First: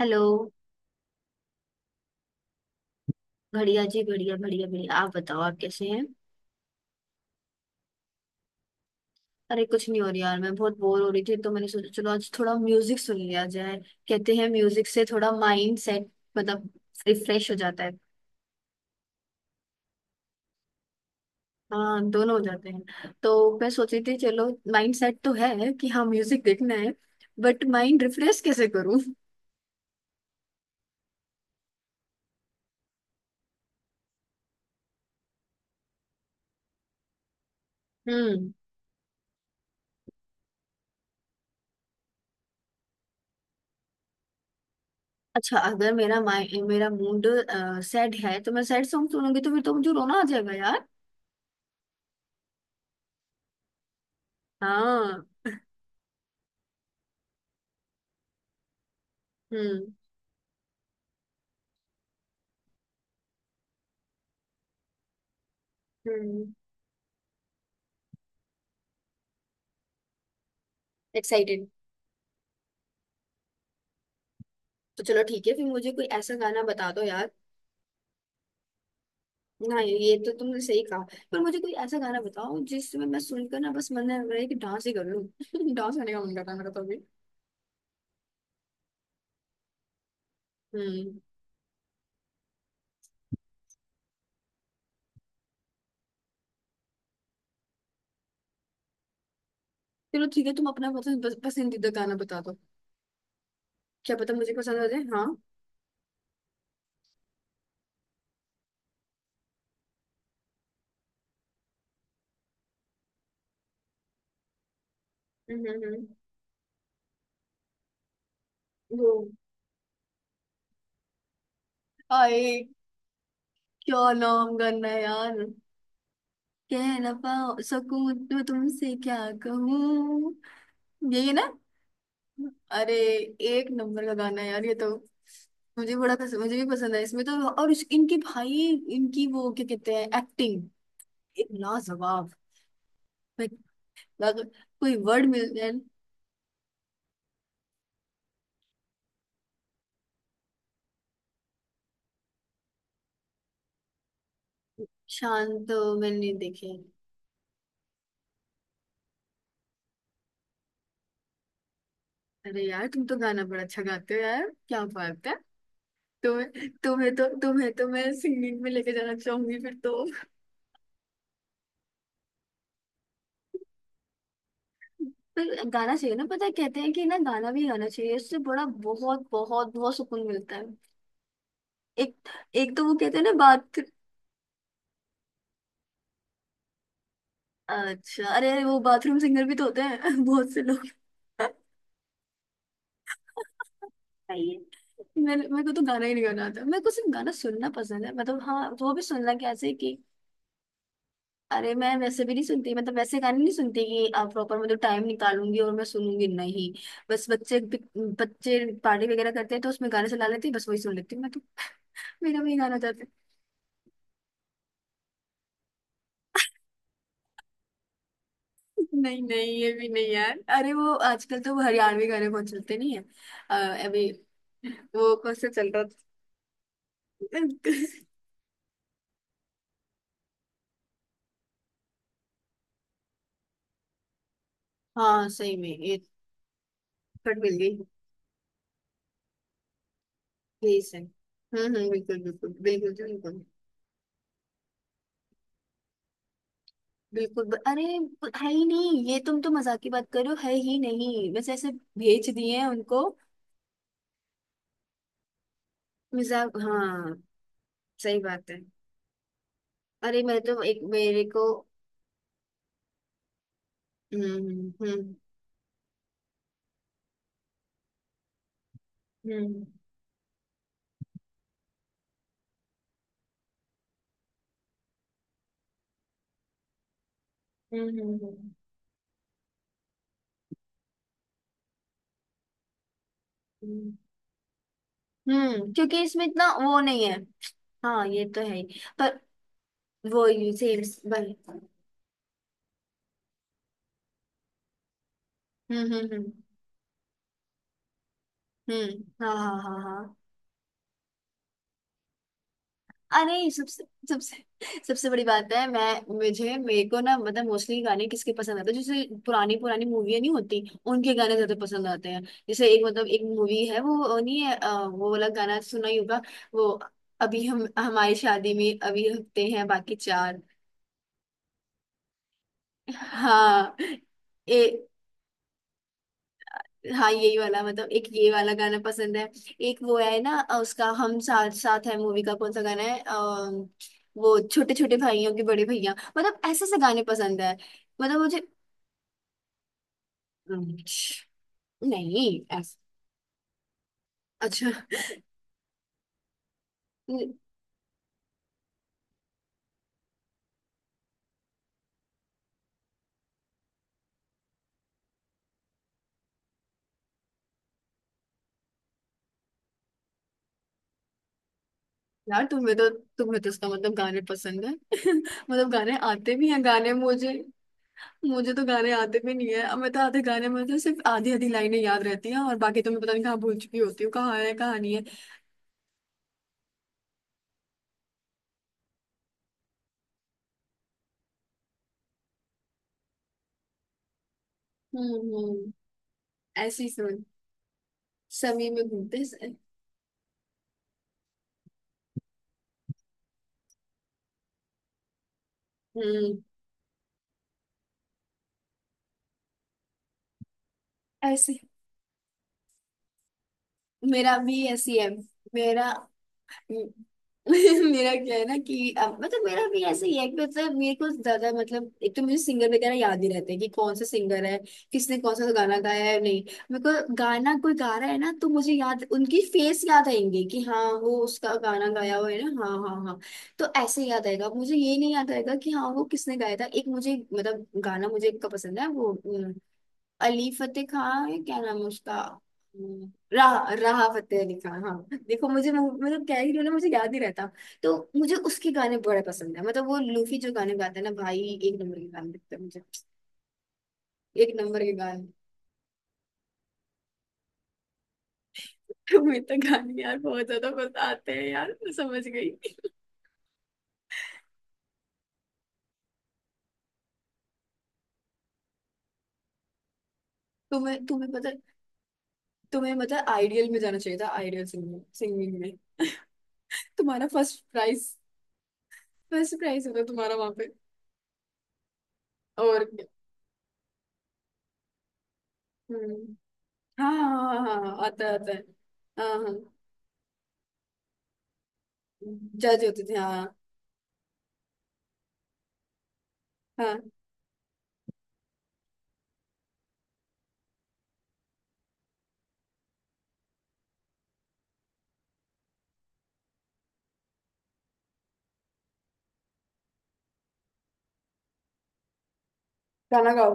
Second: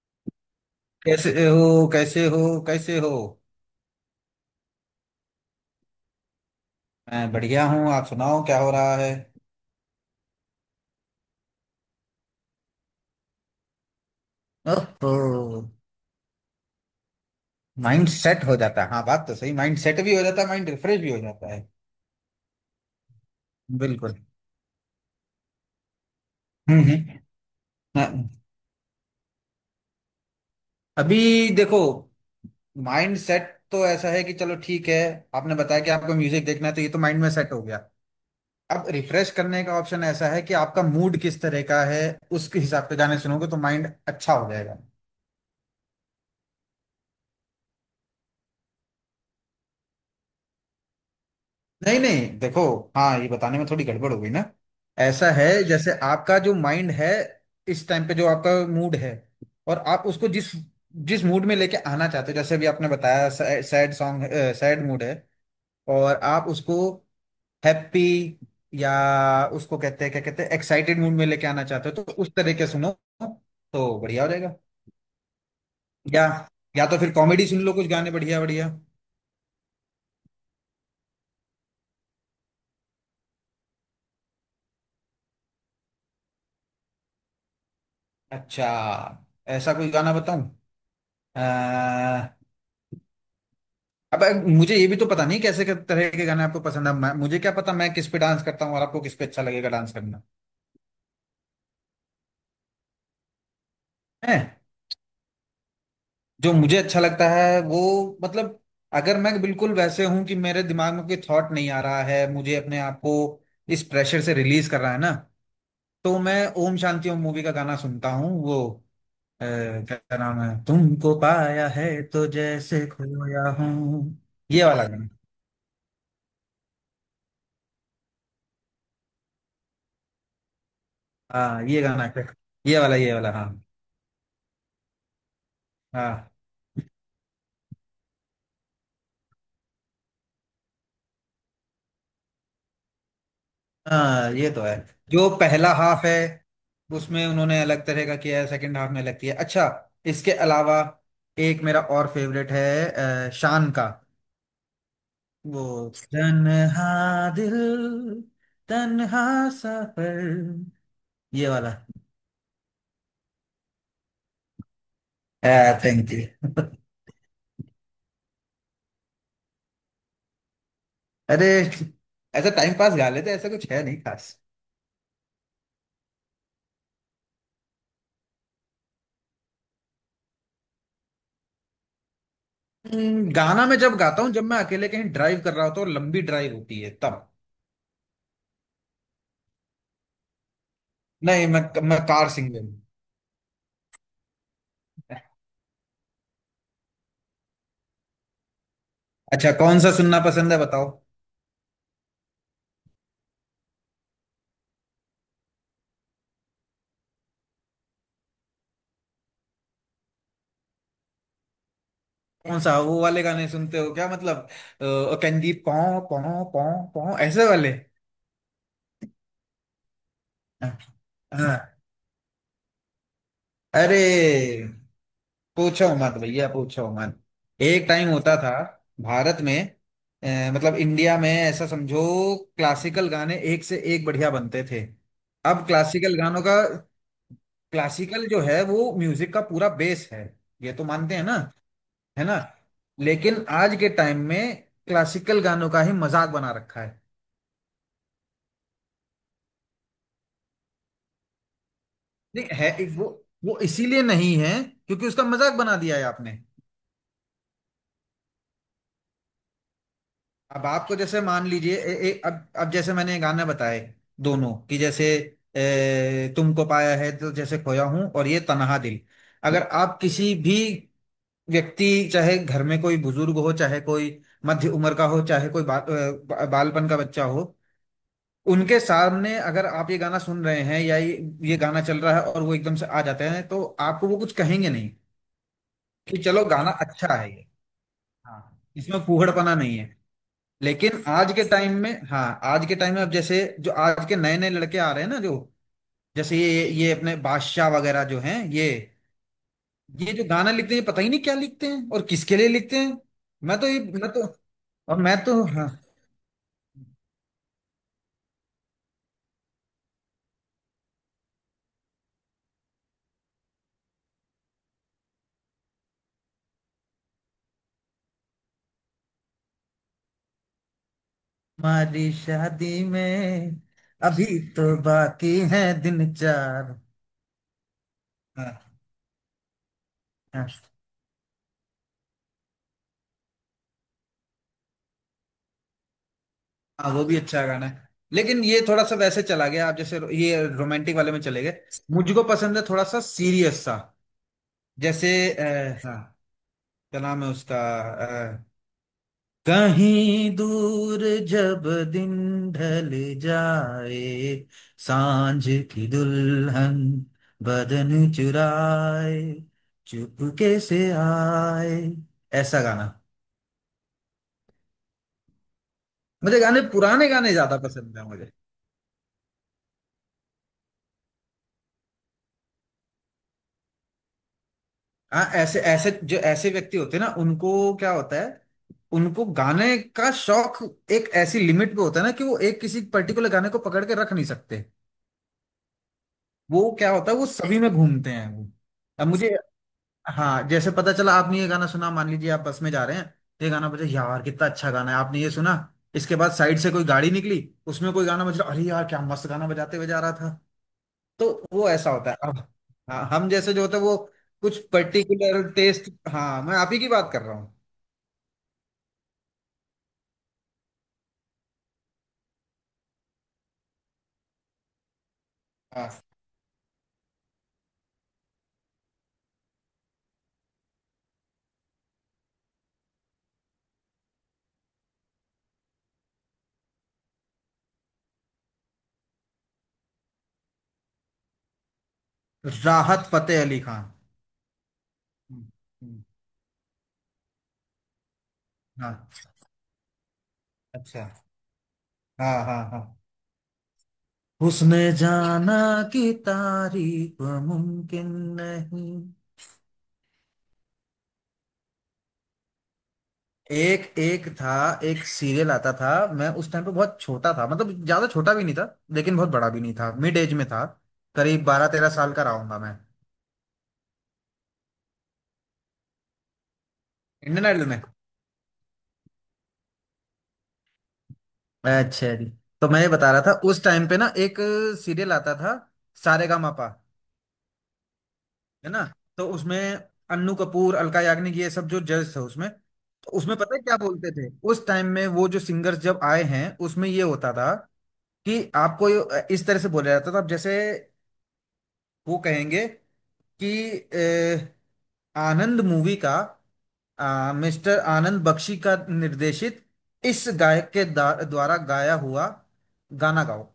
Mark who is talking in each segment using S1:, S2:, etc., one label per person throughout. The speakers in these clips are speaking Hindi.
S1: हेलो।
S2: कैसे हो कैसे हो कैसे हो।
S1: बढ़िया जी, बढ़िया, बढ़िया, बढ़िया। आप बताओ, आप कैसे हैं।
S2: मैं बढ़िया हूँ। आप सुनाओ क्या हो रहा है।
S1: अरे कुछ नहीं हो रहा यार, मैं बहुत बोर हो रही थी तो मैंने सोचा चलो आज थोड़ा म्यूजिक सुन लिया जाए। कहते हैं म्यूजिक से
S2: ओहो।
S1: थोड़ा माइंड सेट, मतलब रिफ्रेश हो जाता है।
S2: माइंड सेट हो जाता है। हाँ, बात तो सही। माइंड सेट भी हो जाता है, माइंड रिफ्रेश भी हो जाता है।
S1: हाँ, दोनों हो जाते हैं, तो मैं सोच रही
S2: बिल्कुल।
S1: थी चलो माइंड सेट तो है कि हाँ म्यूजिक देखना है।
S2: हम्म।
S1: बट माइंड
S2: हाँ,
S1: रिफ्रेश कैसे करूँ।
S2: अभी देखो, माइंड सेट तो ऐसा है कि चलो ठीक है। आपने बताया कि आपको म्यूजिक देखना है तो ये तो माइंड में सेट हो गया।
S1: हम्म।
S2: अब रिफ्रेश करने का ऑप्शन ऐसा है कि आपका मूड किस तरह का है। उसके हिसाब से गाने सुनोगे तो माइंड अच्छा हो जाएगा।
S1: अच्छा, अगर मेरा माइ मेरा मूड सैड है तो मैं सैड सॉन्ग सुनूंगी तो फिर तो मुझे रोना आ जाएगा यार।
S2: नहीं नहीं, देखो। हाँ, ये बताने में थोड़ी गड़बड़ हो गई ना।
S1: हाँ।
S2: ऐसा है, जैसे आपका जो माइंड है, इस टाइम पे जो आपका मूड है, और
S1: हम्म
S2: आप उसको जिस जिस मूड में लेके आना चाहते हो, जैसे अभी आपने बताया सैड सॉन्ग, सैड मूड है और आप
S1: हम्म।
S2: उसको हैप्पी या उसको कहते हैं, क्या कहते हैं, एक्साइटेड मूड में लेके आना
S1: एक्साइटेड।
S2: चाहते हो तो उस तरह के सुनो तो बढ़िया हो जाएगा।
S1: तो चलो ठीक है, फिर मुझे कोई
S2: या
S1: ऐसा गाना
S2: या
S1: बता
S2: तो
S1: दो
S2: फिर
S1: यार।
S2: कॉमेडी सुन लो, कुछ गाने बढ़िया बढ़िया।
S1: ना, ये तो तुमने सही कहा। पर मुझे कोई ऐसा गाना बताओ जिसमें मैं सुनकर ना बस मन लग रहा है कि डांस ही कर लूं। डांस करने का मन कर रहा है मेरा तो अभी।
S2: अच्छा, ऐसा कोई गाना बताऊं।
S1: हम्म।
S2: अब मुझे ये भी तो पता नहीं कैसे किस तरह के गाने आपको पसंद है। मुझे क्या पता मैं किस पे डांस करता हूँ और आपको किस पे अच्छा लगेगा डांस करना।
S1: चलो ठीक है, तुम अपना पसंद पसंदीदा गाना बता दो। क्या पता
S2: है
S1: मुझे पसंद आ जाए, हाँ।
S2: जो मुझे अच्छा लगता है वो, मतलब, अगर मैं बिल्कुल वैसे हूं कि मेरे दिमाग में कोई थॉट नहीं आ रहा है, मुझे अपने आप को इस प्रेशर से रिलीज कर रहा है ना,
S1: हम्म हम्म हम्म।
S2: तो मैं ओम शांति ओम मूवी का गाना सुनता हूँ वो
S1: वो
S2: क्या नाम है, तुमको पाया है तो
S1: आए,
S2: जैसे खोया
S1: क्या
S2: हूँ,
S1: नाम
S2: ये वाला
S1: गाना है
S2: गाना।
S1: यार। कह ना पाओ सकूं तो तुमसे क्या कहूँ, यही है ना।
S2: हाँ ये गाना, ये
S1: अरे,
S2: वाला ये वाला हाँ।
S1: एक नंबर का गाना है यार ये तो। मुझे बड़ा
S2: हाँ
S1: पसंद, मुझे भी पसंद है इसमें तो, और इनके भाई, इनकी वो क्या कहते हैं एक्टिंग एक लाजवाब। मैं-
S2: हाँ
S1: अगर
S2: ये तो है।
S1: कोई वर्ड
S2: जो
S1: मिल जाए।
S2: पहला हाफ है उसमें उन्होंने अलग तरह का किया है, सेकंड हाफ में अलग किया है। अच्छा। इसके अलावा एक मेरा और फेवरेट है, शान का, वो
S1: शान तो मैंने देखे।
S2: तन्हा दिल तन्हा सफर, ये वाला।
S1: अरे यार तुम तो गाना बड़ा अच्छा गाते हो यार, क्या बात है।
S2: Thank you.
S1: तुम्हें तुम्हें तो मैं सिंगिंग में लेके जाना चाहूंगी फिर तो।
S2: अरे, ऐसा टाइम पास गा लेते, ऐसा कुछ है नहीं खास।
S1: पर गाना चाहिए ना, पता है कहते हैं कि ना गाना भी गाना चाहिए, इससे बड़ा बहुत बहुत बहुत सुकून मिलता है। एक एक तो वो कहते हैं ना
S2: गाना मैं
S1: बात।
S2: जब गाता हूँ जब मैं अकेले कहीं ड्राइव कर रहा होता हूँ, लंबी ड्राइव होती है तब।
S1: अच्छा, अरे अरे वो बाथरूम सिंगर भी तो होते हैं बहुत से लोग।
S2: नहीं, मैं कार सिंगर हूँ।
S1: सही है। मेरे मेरे को तो गाना ही नहीं, गाना आता मेरे को सिर्फ गाना सुनना पसंद है, मतलब हाँ वो भी सुनना
S2: अच्छा,
S1: कैसे
S2: कौन सा
S1: कि
S2: सुनना पसंद है बताओ।
S1: अरे मैं वैसे भी नहीं सुनती, मतलब वैसे गाने नहीं सुनती कि आप प्रॉपर मतलब टाइम निकालूंगी और मैं सुनूंगी नहीं। बस बच्चे बच्चे पार्टी वगैरह करते हैं तो उसमें गाने चला लेते हैं, बस वही सुन लेती हूँ मैं तो। मेरा भी
S2: कौन
S1: गाना
S2: सा वो
S1: चाहते।
S2: वाले गाने सुनते हो क्या, मतलब कंदीप पौ पौ पौ पौ ऐसे वाले।
S1: नहीं नहीं, ये भी नहीं यार,
S2: हाँ।
S1: अरे वो आजकल तो वो
S2: हाँ।
S1: हरियाणवी गाने बहुत चलते नहीं है। अभी
S2: अरे
S1: वो कौन सा चल रहा
S2: पूछो मत भैया पूछो मत।
S1: था।
S2: एक टाइम होता था भारत में, मतलब इंडिया में, ऐसा समझो, क्लासिकल गाने एक से एक बढ़िया बनते थे।
S1: हाँ सही
S2: अब
S1: में ये
S2: क्लासिकल गानों का,
S1: कट मिल गई।
S2: क्लासिकल जो है वो म्यूजिक का पूरा बेस है, ये
S1: यही
S2: तो
S1: सही।
S2: मानते हैं ना,
S1: हम्म, बिल्कुल
S2: है ना।
S1: बिल्कुल बिल्कुल बिल्कुल
S2: लेकिन आज के टाइम में क्लासिकल गानों का ही मजाक बना रखा है।
S1: बिल्कुल अरे है ही नहीं ये, तुम तो मजाक की बात करो, है ही नहीं बस ऐसे भेज
S2: नहीं
S1: दिए हैं
S2: है
S1: उनको।
S2: वो इसीलिए नहीं है क्योंकि उसका मजाक बना दिया है आपने।
S1: मजाक, हाँ सही बात है। अरे मैं तो
S2: अब
S1: एक
S2: आपको जैसे
S1: मेरे को।
S2: मान लीजिए, ए, ए, अब जैसे मैंने गाना बताए दोनों,
S1: हम्म
S2: कि जैसे
S1: हम्म
S2: तुमको पाया है तो जैसे खोया हूं, और ये तन्हा दिल। अगर
S1: हम्म
S2: आप किसी भी व्यक्ति, चाहे घर में कोई बुजुर्ग हो, चाहे कोई मध्य उम्र का हो, चाहे कोई बालपन का बच्चा हो,
S1: हम्म हम्म हम्म हम्म,
S2: उनके सामने अगर आप ये गाना सुन रहे हैं या ये गाना चल रहा है और वो एकदम से आ जाते हैं तो
S1: हम्म,
S2: आपको वो कुछ कहेंगे नहीं
S1: क्योंकि
S2: कि
S1: इसमें
S2: चलो
S1: इतना
S2: गाना
S1: वो नहीं है।
S2: अच्छा है ये।
S1: हाँ ये
S2: हाँ,
S1: तो है ही,
S2: इसमें
S1: पर
S2: फूहड़पना नहीं है।
S1: वो सेम।
S2: लेकिन आज के टाइम में, हाँ, आज के टाइम में अब जैसे जो आज के नए नए लड़के आ रहे हैं ना जो,
S1: हम्म हम्म हम्म
S2: जैसे ये अपने बादशाह वगैरह जो हैं,
S1: हम्म। हाँ हाँ हाँ
S2: ये
S1: हाँ।
S2: जो गाना लिखते हैं पता ही नहीं क्या लिखते हैं और किसके लिए लिखते हैं।
S1: अरे
S2: मैं तो ये
S1: सबसे
S2: मैं तो
S1: सबसे
S2: और
S1: सबसे
S2: मैं
S1: बड़ी
S2: तो,
S1: बात है,
S2: हाँ,
S1: मैं मुझे मेरे को ना, मतलब मोस्टली गाने किसके पसंद आते हैं, जैसे पुरानी पुरानी मूवियां नहीं होती, उनके गाने ज्यादा पसंद आते हैं। जैसे एक, मतलब एक मूवी है वो नहीं है वो वाला गाना सुना ही होगा। वो अभी हम हमारी शादी में अभी हफ्ते हैं बाकी 4।
S2: हमारी शादी में
S1: हाँ,
S2: अभी
S1: ए
S2: तो बाकी है दिन चार।
S1: हाँ यही वाला, मतलब एक ये वाला
S2: हाँ
S1: गाना पसंद है। एक वो है ना
S2: हाँ
S1: उसका हम साथ साथ है मूवी का कौन सा गाना है वो छोटे छोटे भाइयों के बड़े भैया, मतलब ऐसे से
S2: हाँ,
S1: गाने
S2: वो भी
S1: पसंद
S2: अच्छा
S1: है,
S2: गाना है।
S1: मतलब
S2: लेकिन
S1: मुझे।
S2: ये थोड़ा सा वैसे चला गया, आप जैसे ये
S1: अम,
S2: रोमांटिक वाले में चले गए। मुझको
S1: नहीं
S2: पसंद है थोड़ा सा सीरियस सा,
S1: अच्छा
S2: जैसे आ, हाँ, क्या नाम है उसका, अ, कहीं दूर जब दिन ढल जाए, सांझ की दुल्हन बदन चुराए चुपके से आए,
S1: यार,
S2: ऐसा
S1: तुम्हें
S2: गाना।
S1: तो तुम्हें तो उसका मतलब गाने पसंद है मतलब गाने आते
S2: मुझे
S1: भी
S2: गाने,
S1: हैं गाने
S2: पुराने
S1: मुझे।
S2: गाने ज्यादा पसंद है मुझे।
S1: मुझे तो गाने आते भी नहीं है, अब मैं तो आधे गाने में तो सिर्फ आधी आधी लाइनें याद रहती हैं और बाकी तो मैं पता नहीं कहाँ भूल चुकी होती हूँ, कहाँ है कहाँ नहीं है।
S2: हाँ, ऐसे ऐसे जो ऐसे व्यक्ति होते हैं ना, उनको क्या होता है, उनको गाने का शौक एक ऐसी लिमिट पे होता है ना कि वो एक किसी पर्टिकुलर गाने को पकड़ के रख नहीं सकते।
S1: हम्म हम्म।
S2: वो
S1: ऐसी
S2: क्या होता है,
S1: सोच।
S2: वो सभी में घूमते हैं वो।
S1: सभी में
S2: अब
S1: घूमते
S2: मुझे,
S1: हैं।
S2: हाँ, जैसे पता चला आपने ये गाना सुना, मान लीजिए आप बस में जा रहे हैं, तो ये गाना बजा, यार कितना अच्छा गाना है, आपने ये सुना। इसके बाद
S1: हम्म,
S2: साइड से कोई गाड़ी निकली, उसमें कोई गाना बज रहा, अरे यार क्या मस्त गाना बजाते हुए जा रहा था। तो
S1: ऐसे।
S2: वो ऐसा होता है। अब हाँ, हम जैसे जो होता है वो
S1: मेरा
S2: कुछ
S1: भी ऐसी है।
S2: पर्टिकुलर
S1: मेरा
S2: टेस्ट, हाँ मैं आप ही की बात कर रहा हूँ।
S1: मेरा क्या है ना कि अब, मतलब मेरा भी ऐसे ही है कि मतलब मेरे को ज्यादा, मतलब एक तो मुझे सिंगर वगैरह याद ही रहते हैं कि कौन सा सिंगर है, किसने कौन सा गाना
S2: हाँ,
S1: गाया है नहीं। मेरे को गाना कोई गा रहा है ना तो मुझे याद उनकी फेस याद आएंगे कि हाँ वो उसका गाना गाया हुआ है ना। हाँ हाँ हाँ। तो ऐसे याद आएगा मुझे, ये नहीं याद आएगा कि हाँ वो किसने गाया था। एक मुझे मतलब गाना मुझे एक का पसंद है, वो अली फतेह खान है, क्या नाम है उसका।
S2: राहत फतेह अली
S1: राह
S2: खान।
S1: राह फतेह अली खान, हाँ। देखो
S2: हम्म,
S1: मुझे
S2: हम्म,
S1: मतलब क्या ही ना, मुझे याद ही रहता। तो मुझे उसके गाने
S2: हाँ,
S1: बड़े पसंद है, मतलब वो लूफी जो गाने गाते हैं ना
S2: अच्छा,
S1: भाई, एक नंबर के गाने
S2: हाँ
S1: लगते हैं
S2: हाँ
S1: मुझे।
S2: हाँ।
S1: एक
S2: उसने
S1: नंबर के गाने।
S2: जाना कि तारीफ मुमकिन नहीं।
S1: तुम्हें तो गाने यार बहुत ज्यादा पसंद आते हैं यार, मैं समझ गई।
S2: एक एक था एक सीरियल आता था, मैं उस टाइम पे बहुत छोटा था, मतलब ज्यादा छोटा भी नहीं था, लेकिन बहुत बड़ा भी नहीं था, मिड एज में था।
S1: तुम्हें तुम्हें
S2: करीब
S1: पता।
S2: 12-13 साल का रहूंगा मैं।
S1: तुम्हें मतलब आइडियल में जाना चाहिए था, आइडियल सिंगिंग सिंगिंग में। तुम्हारा
S2: इंडियन
S1: फर्स्ट
S2: आइडल में।
S1: प्राइज। फर्स्ट प्राइज होता तुम्हारा वहां पे।
S2: अच्छा जी, तो मैं
S1: और
S2: ये
S1: क्या।
S2: बता रहा था, उस टाइम पे ना एक सीरियल आता था,
S1: हम्म,
S2: सारेगामापा,
S1: हाँ हाँ हाँ हाँ, आता है आता है।
S2: है ना।
S1: हाँ
S2: तो
S1: हाँ।
S2: उसमें अन्नू कपूर, अलका याग्निक, ये सब जो जज थे उसमें।
S1: जज होते
S2: तो
S1: थे,
S2: उसमें
S1: हाँ।
S2: पता है क्या बोलते थे उस टाइम में वो जो सिंगर्स जब आए हैं उसमें ये
S1: हाँ।
S2: होता था कि आपको ये- इस तरह से बोला जाता था, अब जैसे वो कहेंगे कि अ, आनंद मूवी का, मिस्टर आनंद बख्शी का निर्देशित, इस गायक के द्वारा गाया हुआ गाना
S1: गाना
S2: गाओ।
S1: गाओ।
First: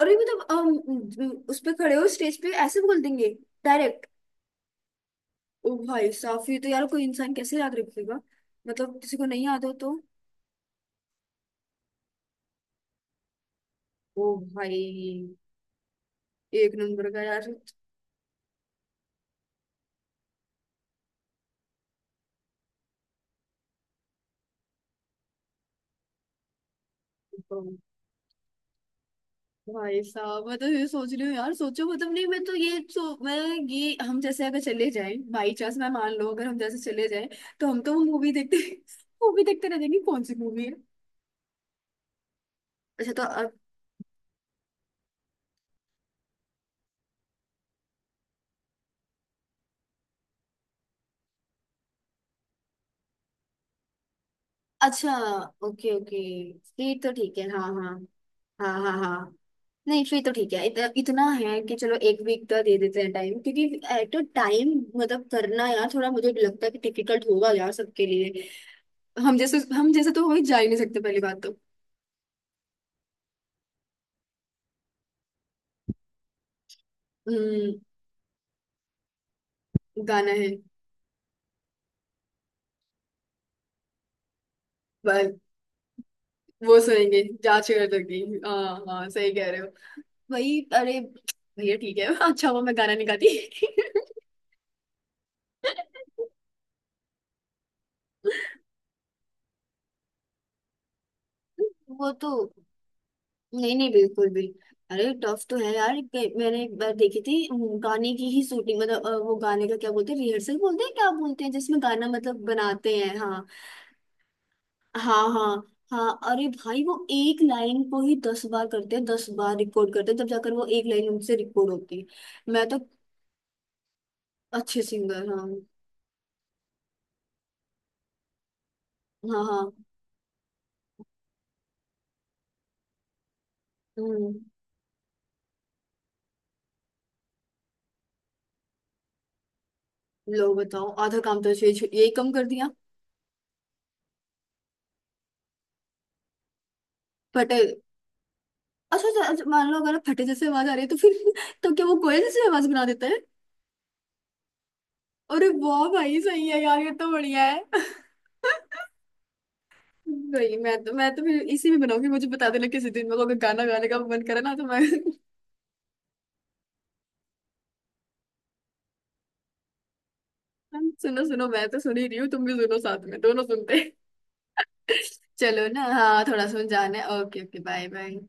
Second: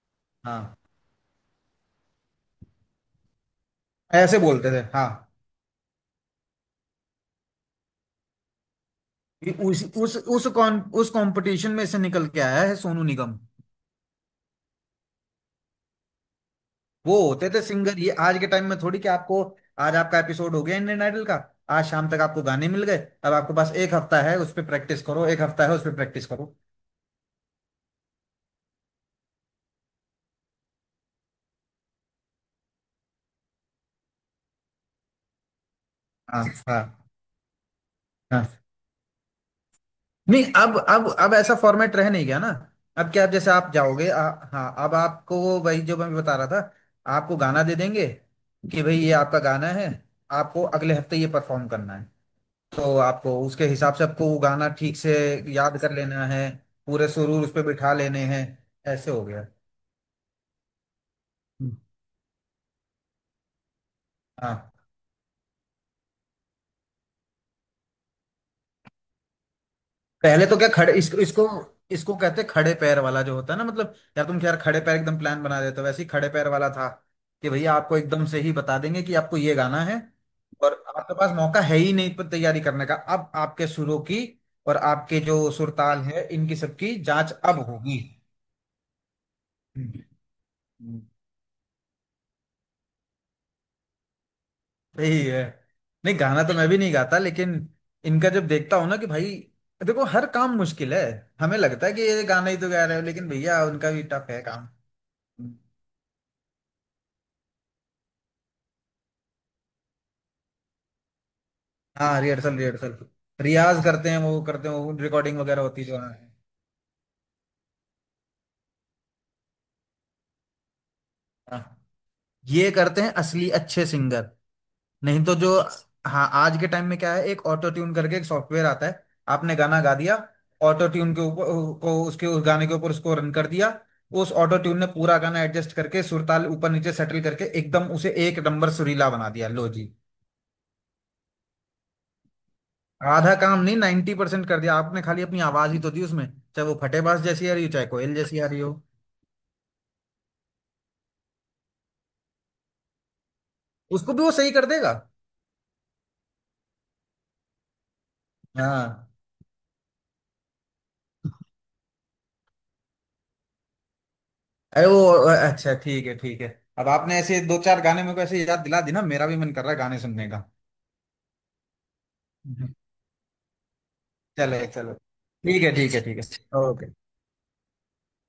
S1: और ये मतलब
S2: हाँ,
S1: उस पे खड़े हो स्टेज पे ऐसे बोल देंगे डायरेक्ट।
S2: ऐसे बोलते थे हाँ।
S1: ओ भाई साहब ये तो यार कोई इंसान कैसे याद रखेगा, मतलब किसी को नहीं
S2: कि
S1: याद हो
S2: उस
S1: तो।
S2: उस उस कॉन, उस कंपटीशन में से निकल के आया है सोनू निगम।
S1: ओ भाई, एक नंबर
S2: वो
S1: का यार।
S2: होते थे सिंगर, ये आज के टाइम में थोड़ी कि आपको आज आपका एपिसोड हो गया इंडियन आइडल का, आज शाम तक आपको गाने मिल गए, अब आपके पास एक हफ्ता है उस पर प्रैक्टिस करो, एक हफ्ता है उस पर प्रैक्टिस करो।
S1: भाई साहब मैं तो ये सोच रही हूँ यार, सोचो मतलब नहीं मैं तो ये सो मैं, ये हम जैसे अगर चले जाएं बाई चांस, मैं मान लो
S2: हाँ
S1: अगर हम जैसे
S2: हाँ
S1: चले जाएं तो हम तो मूवी
S2: हाँ।
S1: देखते मूवी देखते रह जाएंगे कौन सी
S2: नहीं,
S1: मूवी है।
S2: अब ऐसा फॉर्मेट रह नहीं गया ना। अब
S1: अच्छा
S2: क्या, अब
S1: तो।
S2: जैसे आप जाओगे, हाँ अब आपको, वही जो मैं बता रहा था, आपको गाना दे देंगे कि भाई ये आपका गाना है, आपको अगले हफ्ते ये परफॉर्म करना है, तो आपको उसके हिसाब से आपको वो गाना ठीक
S1: अच्छा,
S2: से याद
S1: ओके
S2: कर
S1: ओके,
S2: लेना है।
S1: फिर
S2: पूरे
S1: तो ठीक
S2: सुरूर
S1: है
S2: उस पर
S1: हाँ हाँ।
S2: बिठा लेने हैं।
S1: हाँ हाँ
S2: ऐसे हो
S1: हाँ।
S2: गया।
S1: नहीं फिर तो ठीक है, इतना है कि
S2: हम्म।
S1: चलो एक वीक का दे देते हैं टाइम, क्योंकि एट अ
S2: हाँ।
S1: टाइम मतलब करना यार थोड़ा मुझे लगता है कि डिफिकल्ट होगा यार सबके लिए। हम जैसे तो हो ही
S2: पहले तो
S1: जा
S2: क्या
S1: ही नहीं
S2: खड़े,
S1: सकते
S2: इसको
S1: पहली बात
S2: इसको
S1: तो।
S2: इसको कहते हैं खड़े पैर वाला जो होता है ना। मतलब यार तुम यार खड़े पैर एकदम प्लान बना देते हो, वैसे ही खड़े पैर वाला था कि
S1: हम्म।
S2: भैया आपको एकदम से ही बता देंगे कि आपको ये गाना है,
S1: गाना है
S2: और आपके पास मौका है ही नहीं पर तैयारी करने का। अब आपके सुरों की और आपके
S1: बस,
S2: जो सुरताल है इनकी
S1: वो
S2: सबकी
S1: सुनेंगे
S2: जांच अब
S1: जांच कर
S2: होगी।
S1: लगी, हाँ हाँ सही कह रहे हो।
S2: हम्म।
S1: वही, अरे भैया ठीक है अच्छा हुआ मैं गाना नहीं गाती।
S2: सही है। नहीं, गाना तो मैं भी नहीं गाता, लेकिन इनका जब देखता हूँ ना कि भाई देखो हर काम मुश्किल है, हमें लगता है कि
S1: वो
S2: ये
S1: तो
S2: गाना ही तो गा रहे हो, लेकिन भैया
S1: नहीं नहीं
S2: उनका भी टफ
S1: बिल्कुल
S2: है।
S1: भी। अरे टफ तो है यार, मैंने एक बार देखी थी गाने की ही शूटिंग मतलब वो गाने का क्या बोलते हैं रिहर्सल बोलते हैं क्या बोलते हैं जिसमें गाना
S2: हाँ,
S1: मतलब
S2: रिहर्सल
S1: बनाते
S2: रिहर्सल
S1: हैं, हाँ।
S2: रियाज करते हैं वो, करते हैं वो,
S1: हाँ
S2: रिकॉर्डिंग
S1: हाँ
S2: वगैरह होती है जो,
S1: हाँ।
S2: हाँ।
S1: अरे भाई वो एक लाइन को ही 10 बार करते हैं, 10 बार रिकॉर्ड करते हैं तब जाकर वो एक लाइन उनसे रिकॉर्ड
S2: हाँ।
S1: होती है, मैं
S2: ये
S1: तो।
S2: करते हैं असली अच्छे सिंगर।
S1: अच्छे
S2: नहीं
S1: सिंगर,
S2: तो
S1: हाँ
S2: जो, हाँ आज के टाइम में क्या है, एक ऑटो ट्यून करके एक सॉफ्टवेयर आता है,
S1: हाँ
S2: आपने
S1: हाँ।
S2: गाना गा दिया, ऑटो ट्यून के ऊपर को, उसके उस गाने के ऊपर उसको रन कर दिया, उस
S1: हम्म।
S2: ऑटो ट्यून ने पूरा गाना एडजस्ट करके सुरताल ऊपर नीचे सेटल करके एकदम उसे एक नंबर सुरीला बना दिया, लो जी।
S1: लो बताओ, आधा काम तो यही कम कर दिया।
S2: आधा काम नहीं, 90% कर दिया, आपने खाली अपनी आवाज ही तो दी उसमें, चाहे वो फटेबाज जैसी आ
S1: फटे।
S2: रही हो, चाहे कोयल जैसी आ रही हो।
S1: अच्छा अच्छा अच्छा, मान लो अगर फटे जैसे आवाज आ रही है तो फिर तो क्या वो कोयल जैसी आवाज बना देता है।
S2: उसको भी वो सही कर देगा।
S1: अरे वाह भाई सही है यार, ये तो बढ़िया है।
S2: हाँ,
S1: भाई मैं तो फिर इसी में बनाऊंगी, मुझे बता देना किसी दिन मेरे को अगर गाना गाने का मन करे ना तो मैं।
S2: अरे वो, अच्छा ठीक है ठीक है, अब आपने ऐसे दो चार गाने मेरे को ऐसे याद दिला दी ना, मेरा भी मन कर रहा है गाने सुनने का।
S1: सुनो सुनो, मैं तो सुन ही रही हूँ, तुम भी सुनो साथ में, दोनों सुनते हैं।
S2: चले चलो ठीक
S1: चलो
S2: है
S1: ना,
S2: ठीक है ठीक
S1: हाँ थोड़ा
S2: है
S1: सुन
S2: ओके।
S1: जाना है। Okay okay bye bye.